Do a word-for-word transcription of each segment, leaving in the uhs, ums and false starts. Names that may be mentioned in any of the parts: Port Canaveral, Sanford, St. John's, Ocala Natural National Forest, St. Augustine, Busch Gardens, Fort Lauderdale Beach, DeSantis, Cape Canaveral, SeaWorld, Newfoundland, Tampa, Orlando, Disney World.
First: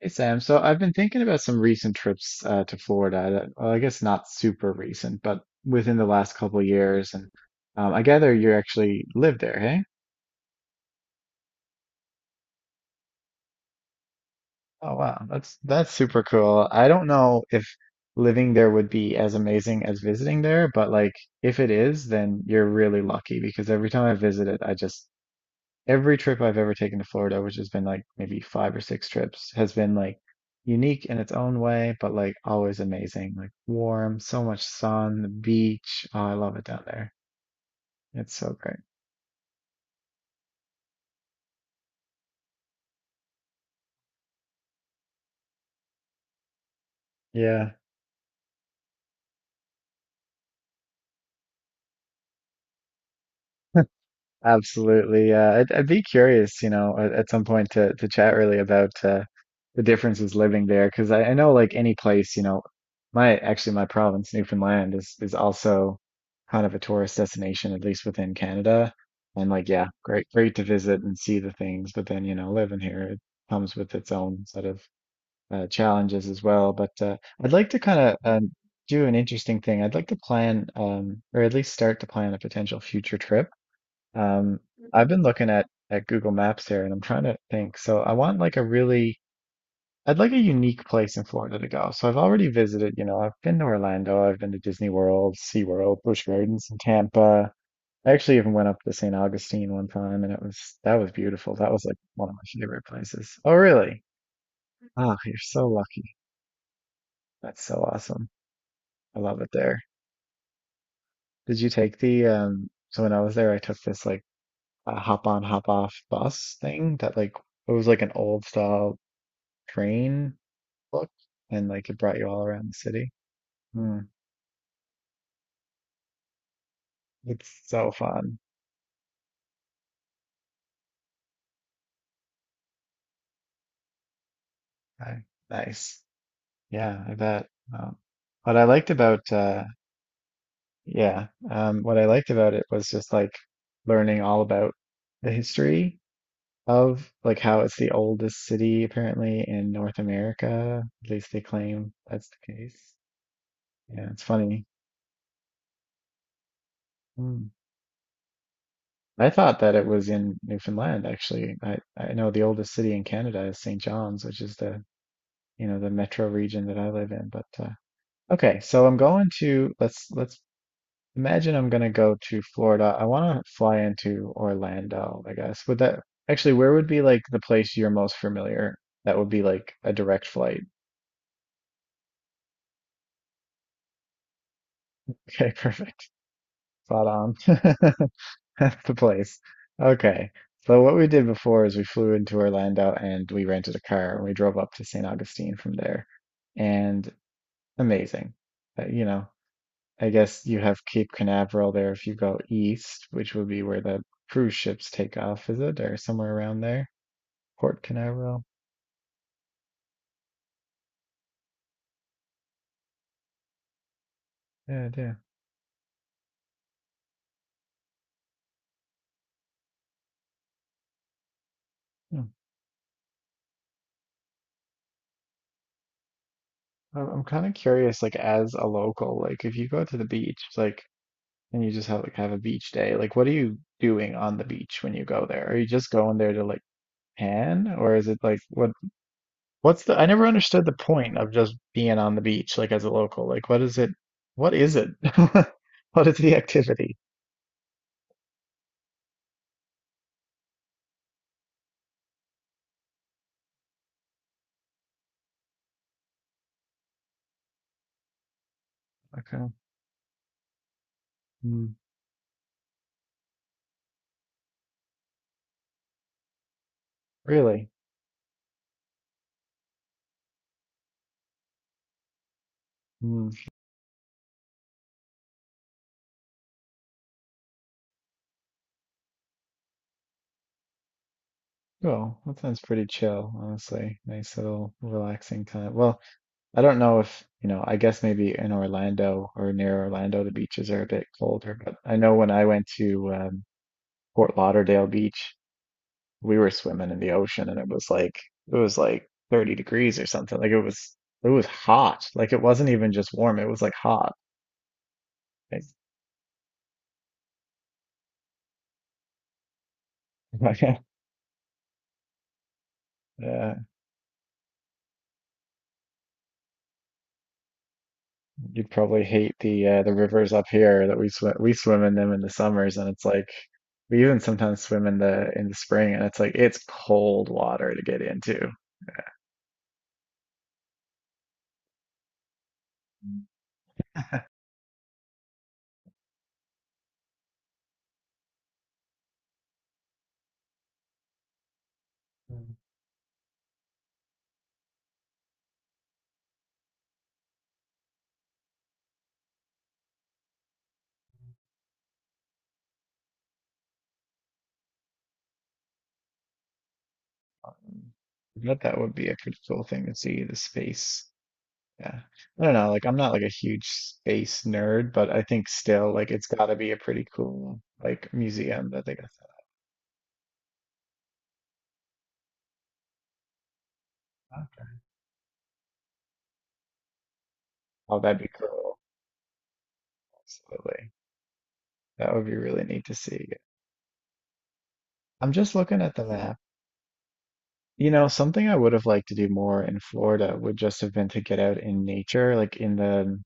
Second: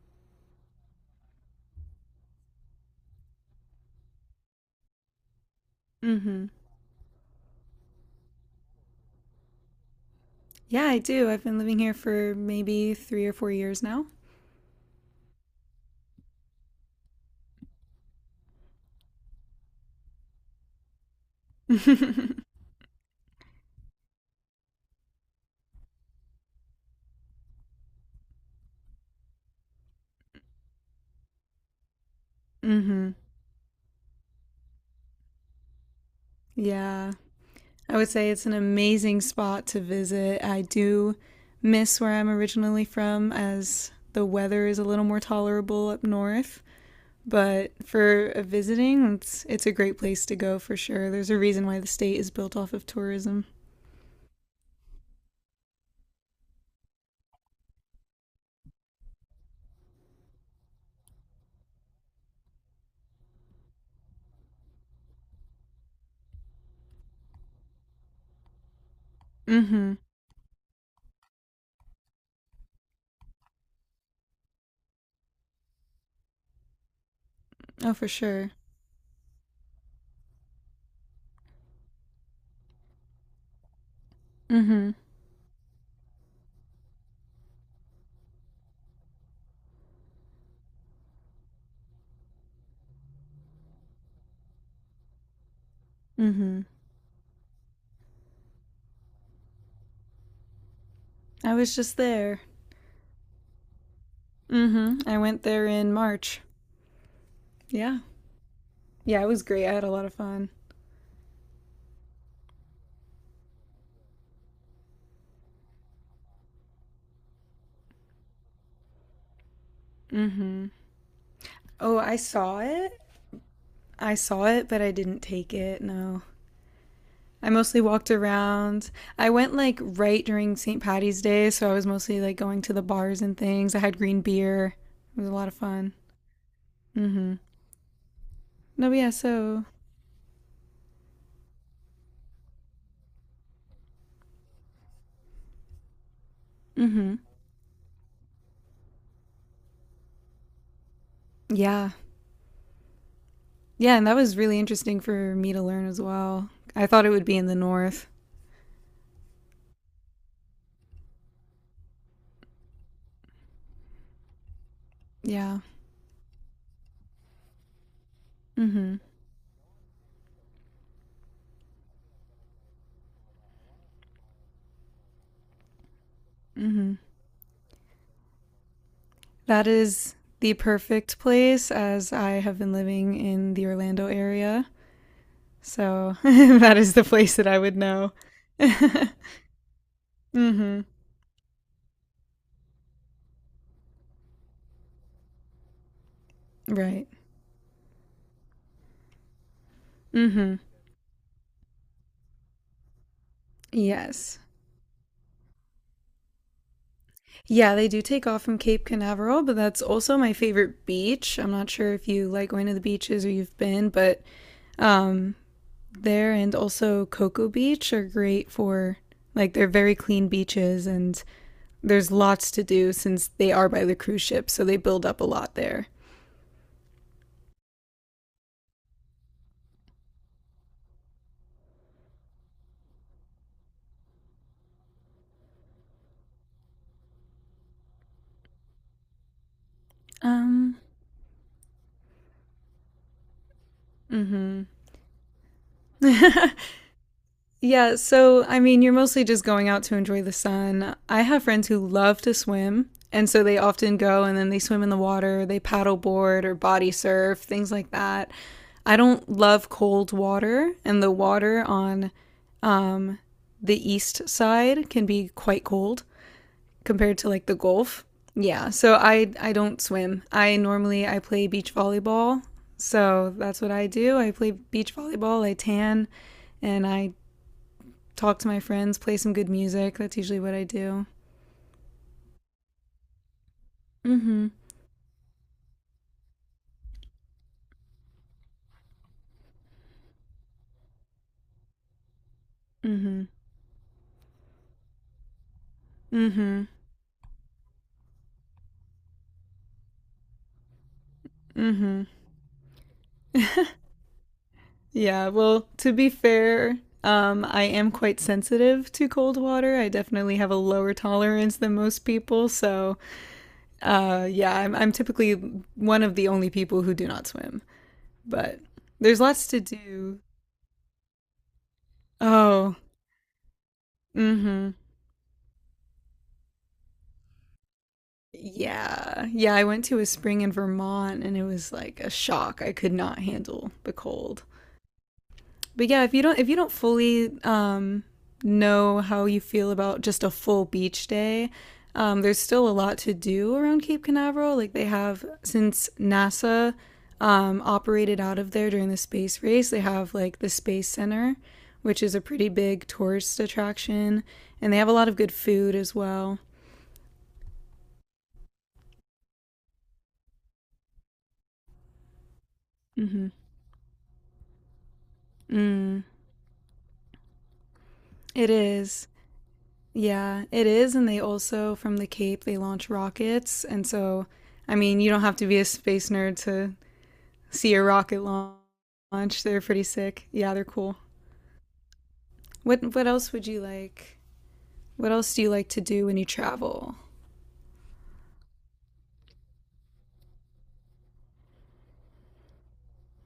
Hey Sam, so I've been thinking about some recent trips uh, to Florida. that- Well, I guess not super recent, but within the last Mm-hmm. couple of years. And um, I gather you actually live there, hey? Yeah, I do. I've been living here for maybe three or four years now. Oh wow, that's that's super cool. I don't know if living there would be as amazing as visiting there, but like if it is, then mm-hmm. you're really lucky because every time I visit it, I just every trip I've ever taken to Florida, which has been like maybe five or six trips, has been like unique in its own way, but like always amazing. Like warm, so much sun, the beach. Oh, I love it down there. Yeah. I would say It's it's an so great. amazing spot to visit. I do miss where I'm originally from as the weather is a little more tolerable up north. But Yeah. for uh, visiting, it's it's a great place to go for sure. There's a reason why the state is built off of tourism. Absolutely. Uh, I'd, I'd be curious, you know, at, at some point to to chat really about uh, the differences living there, because I, I know like any place, you know, my actually my province, Newfoundland, is is also kind of a tourist destination, at least within Canada. And like, yeah, Mm-hmm. great, great to visit and see the things, but then, you know, living here, it comes with its own set of uh, challenges as well. But uh, I'd like to Oh, kind for of sure. um, do an interesting thing. I'd like to plan, um, or at least start to plan a potential future trip um, Mm-hmm. I've been looking at at Google Maps here, and I'm trying to think. So I want like a really, I'd like a unique place in Florida to go. So I've already visited, you know, I've been to Orlando, I've been to Disney World, SeaWorld, Busch Mm-hmm. Gardens in Tampa. I actually even went up to Saint Augustine one time, and it was that was I beautiful. That was was just like one of there. my favorite places. Oh, really? Mm-hmm. Ah, I you're went there so in lucky. March. That's so Yeah. awesome. I Yeah, it love was it great. I there. had a lot of fun. Did you take the um? So when I was there, I took this like a hop on, hop off bus thing that like it was like an old style train look, and like it Oh, I brought you all saw around the it. city. Hmm, I saw it, but I didn't take it. No. it's I mostly so walked fun. around. I went like right during Saint Patty's Day, so I was mostly like going to the bars and things. I had green beer. It I, was a lot of fun. Nice. Yeah, I Mm-hmm. bet. Um, what I No, liked but yeah, about uh so Yeah, um what I liked about it was just like learning all about the history of mm-hmm. like how it's the oldest city apparently in North America. At least they Yeah. claim that's the case. Yeah, and Yeah, that it's was really funny. interesting for me to learn as well. I thought it would be in Hmm. the north. I thought that it was in Newfoundland actually. I I know the oldest city in Canada is Saint John's, which is the Yeah. you know, the metro region that I live in. But uh, Okay, so Mm-hmm. I'm going to let's let's imagine I'm going to go to Florida. I want to fly into Orlando, I guess. Would that Actually, where would Mm-hmm. be like the place you're most familiar? That would be That like a is direct the flight. perfect place as I have been living in the Orlando area. Okay, perfect. So that is the Spot on. place that I would know. That's the mm-hmm. place. Okay. So what we did before is we flew into Orlando and we rented a car and we drove up to Saint Augustine from there. Right. And amazing. Uh, you know, I guess Mm-hmm. you have Cape Canaveral there if you go east, which would be where the Yes. cruise ships take off, is it? Or somewhere around there? Yeah, Port they do take off Canaveral. from Cape Canaveral, but that's also my favorite beach. I'm not sure if you like going to the beaches or you've been, but Yeah, yeah. um, there and also Cocoa Beach are great for like they're very clean beaches and there's Hmm. lots to do since they are by the cruise ship, so they build up a lot there. I'm, I'm kind of curious, like as a local, like if you go to the beach, like and you just have like have a beach day, like what are you doing on the beach when you go there? Are you just going there to like pan, or is it like what what's the I never understood the Um, point of just being on the beach, like as a local. Like what is it? What is it? What is the activity? Yeah, so I mean, you're mostly just going out to enjoy the sun. I have friends who love to swim, and so they often go and then they swim in the water, they paddle board or body surf, things like that. I don't Okay. love cold water, and the water on um, the east side can be quite cold compared to like the Really? Gulf. Yeah, so I I don't swim. I normally I play beach volleyball. Hmm. So that's what I do. I play beach volleyball, I tan, and I talk to my friends, play some good music. That's usually what I do. Well, that sounds pretty chill, honestly. Nice Mm-hmm. little relaxing time. Well, I don't know if, you know, I guess maybe in Orlando or near Orlando, the beaches are a bit colder, but I know when I went to Mm-hmm. um, Fort Lauderdale Beach, we were Mm-hmm. swimming in the ocean and it was like it was like thirty degrees or something. Like it was it was hot. Like it wasn't even just warm, it was like hot. Yeah, well, to be fair, um, I am quite sensitive to cold water. I definitely have a Like, lower tolerance than most people. So, yeah. uh, yeah, I'm, I'm typically one of the only people who do not swim. But You'd probably there's hate lots to the uh, the do. rivers up here that we swim we swim in them in the Oh, summers and it's like we even sometimes mm-hmm. swim in the in the spring and it's like it's cold water to get into. Yeah. Yeah, I went to a spring in Vermont and it was like a shock. I could not Mm. handle the cold. But yeah, if you don't if you don't fully um, know how you feel about just a full beach day, um, there's still a lot to do around Cape Canaveral. Like they have since NASA um, operated out of there during the space race, they have like the Space Center, which is a pretty big tourist attraction, and they have a lot of good food as well. But that would be a pretty cool thing to see the space. Yeah. I don't know, like I'm not like a huge space nerd, but I think still Mm, like it's gotta be a pretty cool like it museum that they is. got set Yeah, it is. And they also, from the Cape, they launch rockets. And so, up. I mean, you don't have to be a space nerd to see a Oh, that'd rocket be cool. launch. They're pretty sick. Yeah, they're Absolutely. cool. That would be really neat to What what see. else would you like? What I'm else do you just like to looking at the do when you map. travel? You know, something I would have liked to do more in Florida would just have been to get out in nature, like in the in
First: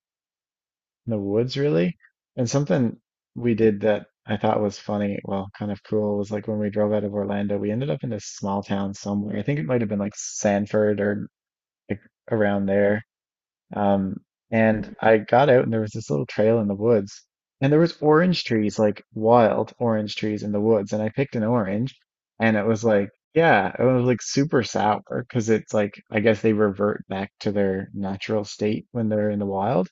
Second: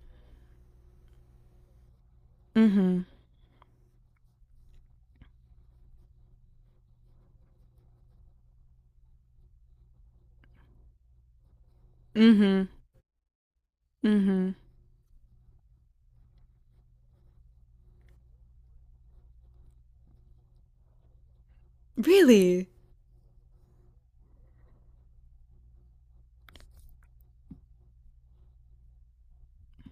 the woods, really. And something we did that I thought was funny, well, kind of cool, was like when we drove out of Orlando, we ended up in this small town somewhere. I think it might have been like Sanford or like Mm-hmm. around there. Um, Mm-hmm. and I got out and there was this little trail in the woods and there was orange trees, like wild orange trees in the woods. And I picked an orange and it Really? was like, yeah, it was like super sour because it's like, I guess they revert back to their natural state when they're in the wild,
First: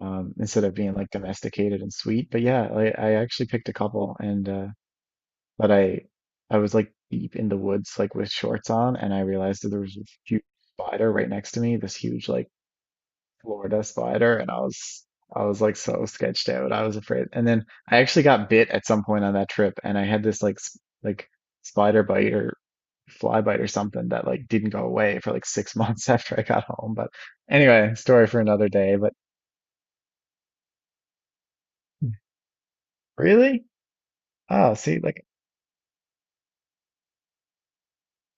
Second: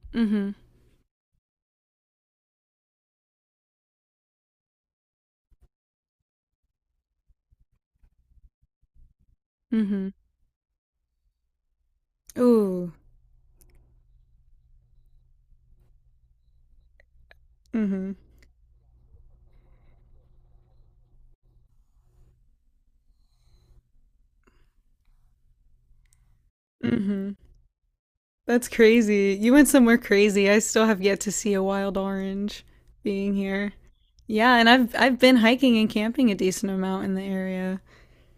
um, Mm-hmm. instead of being like domesticated and sweet. But yeah, I, I actually picked a couple, and, uh, but I, I was like deep in the woods, like with shorts on, and I realized that there was a Mm-hmm. huge spider right next to me, this huge, like, Ooh. Florida spider, and I was I was like so sketched out. I was afraid. And then I Mm-hmm. actually got bit at some point on that trip and I had this like s- like spider bite or fly bite or something that like didn't go away for like six months after I got home. But Mm-hmm. anyway, story for That's another day. But crazy. You went somewhere crazy. I still have yet to see a wild orange being really? here. Yeah, and Oh, I've see, I've like been hiking and camping a decent amount in the area.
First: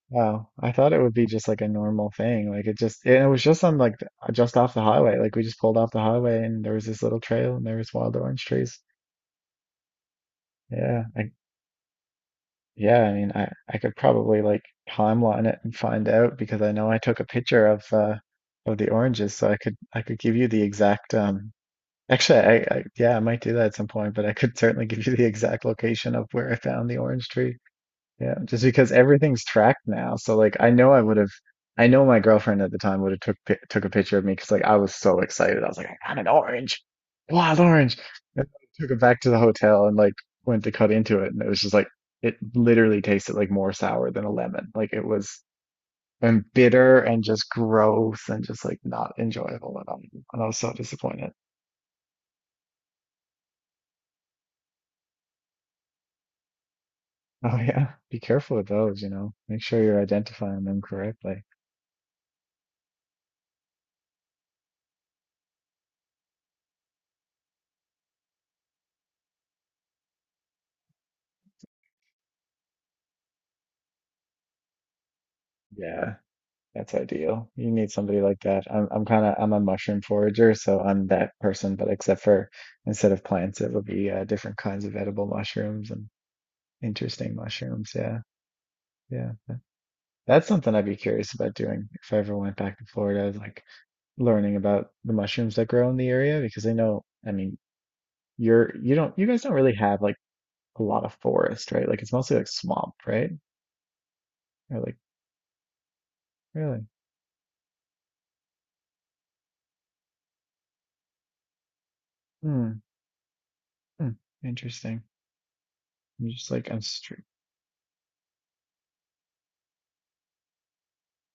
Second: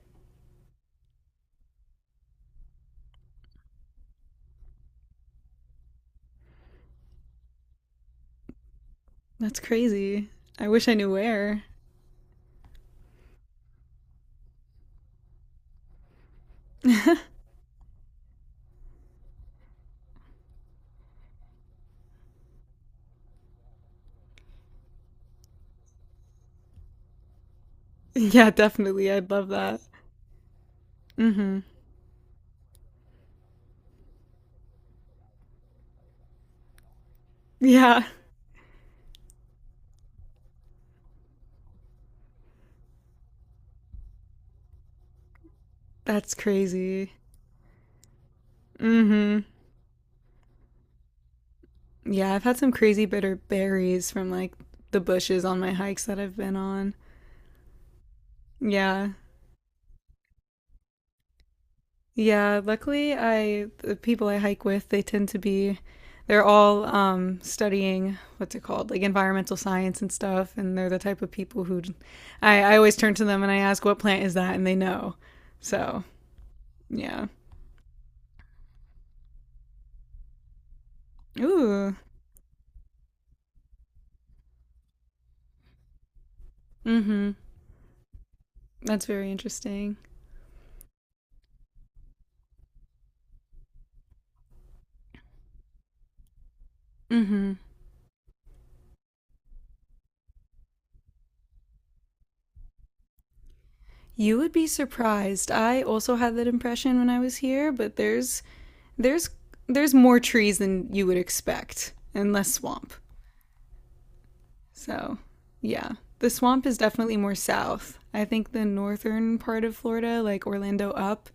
wow. I thought it would be just like a normal thing. Like it just and it was just on like the- just off the highway. Like we just pulled off the highway and there was this little trail and there was wild orange trees. That's crazy. I wish I Yeah, knew I where. Yeah, I mean, I I could probably like timeline it and find out because I know I took a picture of uh of the oranges, so I could I could give you the exact um actually, I, I, yeah, I might do that at some point, but I could certainly give you the exact location of where I found the orange tree. Yeah, Yeah, just because definitely. I'd everything's love that. tracked now. So like I know I would have Mhm. I know my girlfriend at the time would have took pi- took a picture of me because like I was so excited. I was like, I got an orange, wild orange. Yeah. And I took it back to the hotel and like went to cut into it and it was just like it literally tasted like more sour than a lemon. Like it was That's and bitter crazy. and just gross and just like not Mm-hmm. enjoyable at all. And I was so disappointed. Yeah, I've had some crazy bitter berries from like the bushes on my hikes that I've been on. Oh yeah. Be careful with those, you Yeah. know. Make sure you're identifying them correctly. Yeah, luckily I the people I hike with, they tend to be they're all um studying what's it called? Like environmental science and stuff, and they're the type of people who I, I always turn to them and I ask what plant is that and they know. So Yeah. That's yeah. ideal. You need somebody like that. I'm I'm kind of I'm a mushroom forager, so I'm that person, but Ooh. except for instead of plants, it would be uh, different kinds of edible mushrooms and Hmm. interesting mushrooms. Yeah, That's very yeah. That- interesting. That's something I'd be curious about doing if I ever went back to Florida, is, like, learning about the mushrooms that grow in the area because I know, I Hmm. mean, you're you don't you guys don't really have like a lot of forest, right? Like it's mostly like swamp, right? You would be Or like surprised. I also had that really? impression when I was here, but there's there's there's more trees than you would expect and less Hmm. swamp. Hmm. Interesting. So, yeah. I'm The just swamp like is I'm str definitely more south. I think the northern part of Florida, like Orlando up,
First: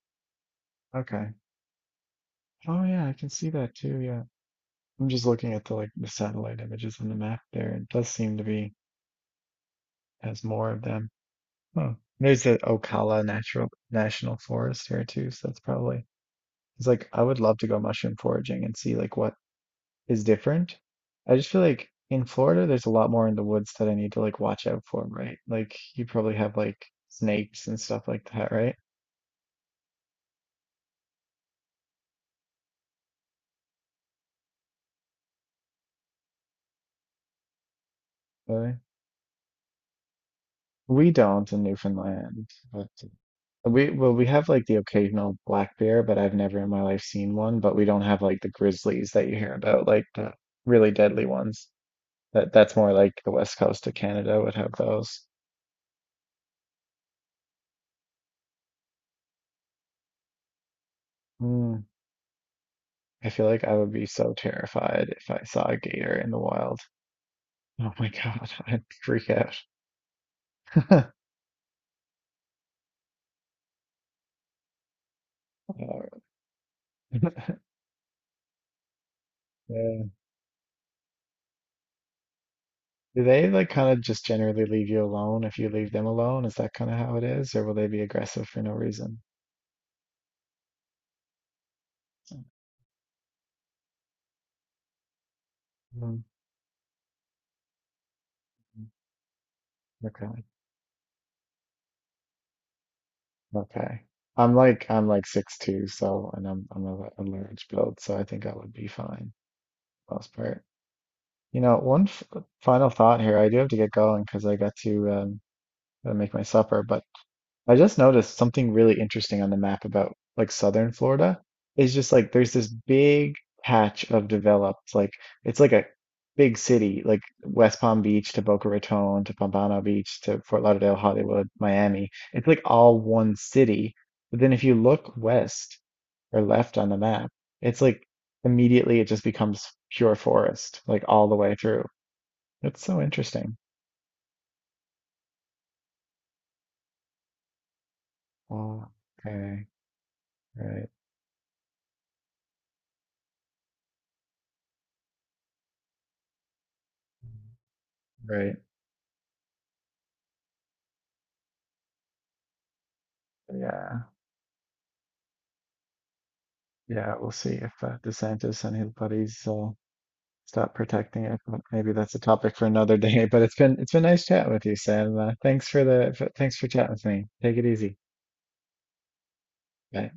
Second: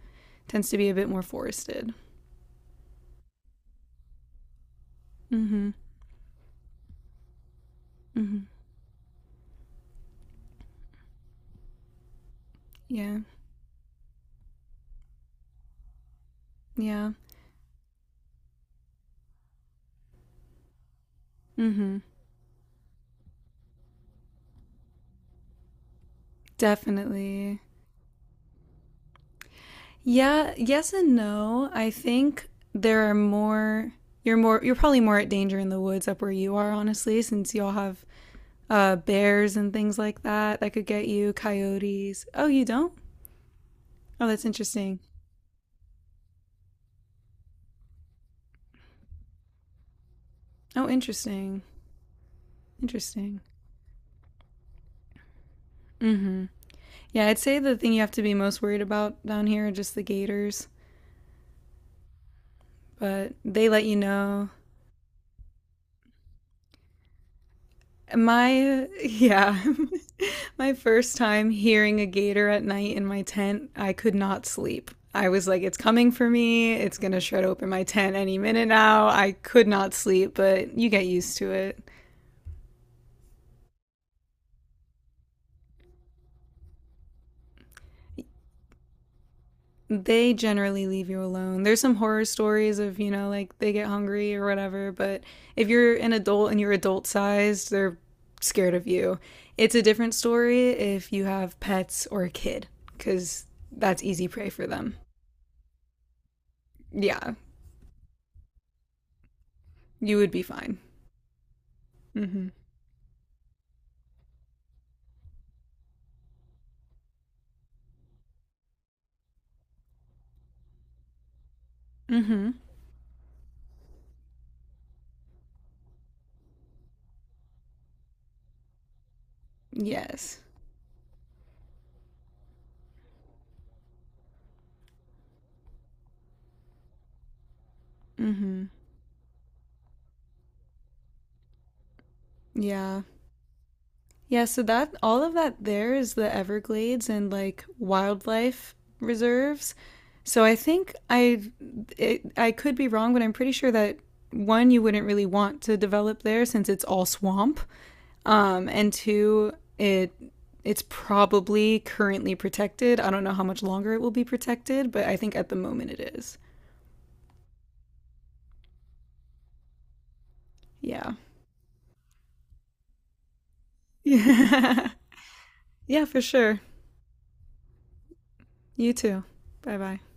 tends to be a bit more Okay. forested. Oh yeah, I can see that too. Yeah. I'm just looking at Mhm. the like the satellite images on the map there. It does seem to Mhm. be has more of them. Huh. There's the Yeah. Ocala Natural National Forest here too, so that's probably it's like Yeah. I would love to go mushroom foraging and see like what is different. I just feel like Mhm. in Florida there's a lot more in the woods that I need to like watch out for, right? Like you probably have like Definitely. snakes and stuff like that, right? Yeah, yes and no. I think there are more you're more you're probably more at danger in the woods up where you are honestly since y'all have Really? uh bears and things like that that could get We you, don't in coyotes. Oh, Newfoundland, you but don't? We well, we Oh, that's have like the interesting. occasional black bear, but I've never in my life seen one. But we don't have like the grizzlies that you hear about, like the Oh, really deadly interesting. ones. That that's more like the Interesting. west coast of Canada would have those. Mhm. Yeah, I'd say the thing you have to be most worried about down here are just the gators, Mm, I but feel like they I let would you be so know. terrified if I saw a gator in the wild. Oh my God, I'd My freak out. Yeah. My first time hearing a gator at night in my tent, I could not sleep. I was like, it's Uh, coming for me. It's going to shred open my tent any minute now. I could not yeah. sleep, but you get used to it. Do they like kind of just generally leave you alone if you leave them alone? Is that kind of how it is, or will they be aggressive for no reason? They generally leave you alone. There's some horror stories of, you know, like they get hungry or whatever, but if you're an Mm, adult and you're adult sized, they're scared of you. It's a different okay. story if you have pets or a kid, because Okay. that's easy prey I'm for like them. I'm like six two, so, and I'm I'm a, l- a Yeah, large build, so I think I would be fine for the you would most be part. fine. You know, one f Mm hmm. final thought here. I do have to get going because I got to um gotta make my supper, but I just noticed something really interesting on the map about like southern Florida. It's just Mm like hmm. there's this big patch of developed, like it's like a big city, like West Palm Beach to Boca Raton to Pompano Beach Yes. to Fort Lauderdale, Hollywood, Miami. It's like all one city. But then if you look west or left on the map, it's like Mhm. immediately it just becomes pure forest, like all the way through. It's so Yeah. interesting. Yeah, so that all of that there is the Everglades and like wildlife Oh, okay, reserves. So I right, think I it, I could be wrong, but I'm pretty sure that one you wouldn't really want to develop there since it's all swamp. right. Um and two, it it's probably currently protected. I don't know how much longer it Yeah. will be protected, but I think at the moment it is. Yeah, we'll see if uh, DeSantis and his buddies uh, stop Yeah. protecting it. But maybe that's a topic for another day. But it's been it's been nice chatting with you, Yeah. Sam. Uh, thanks for Yeah, the for for, thanks sure. for chatting with me. Take it easy. You too. Bye-bye. Bye.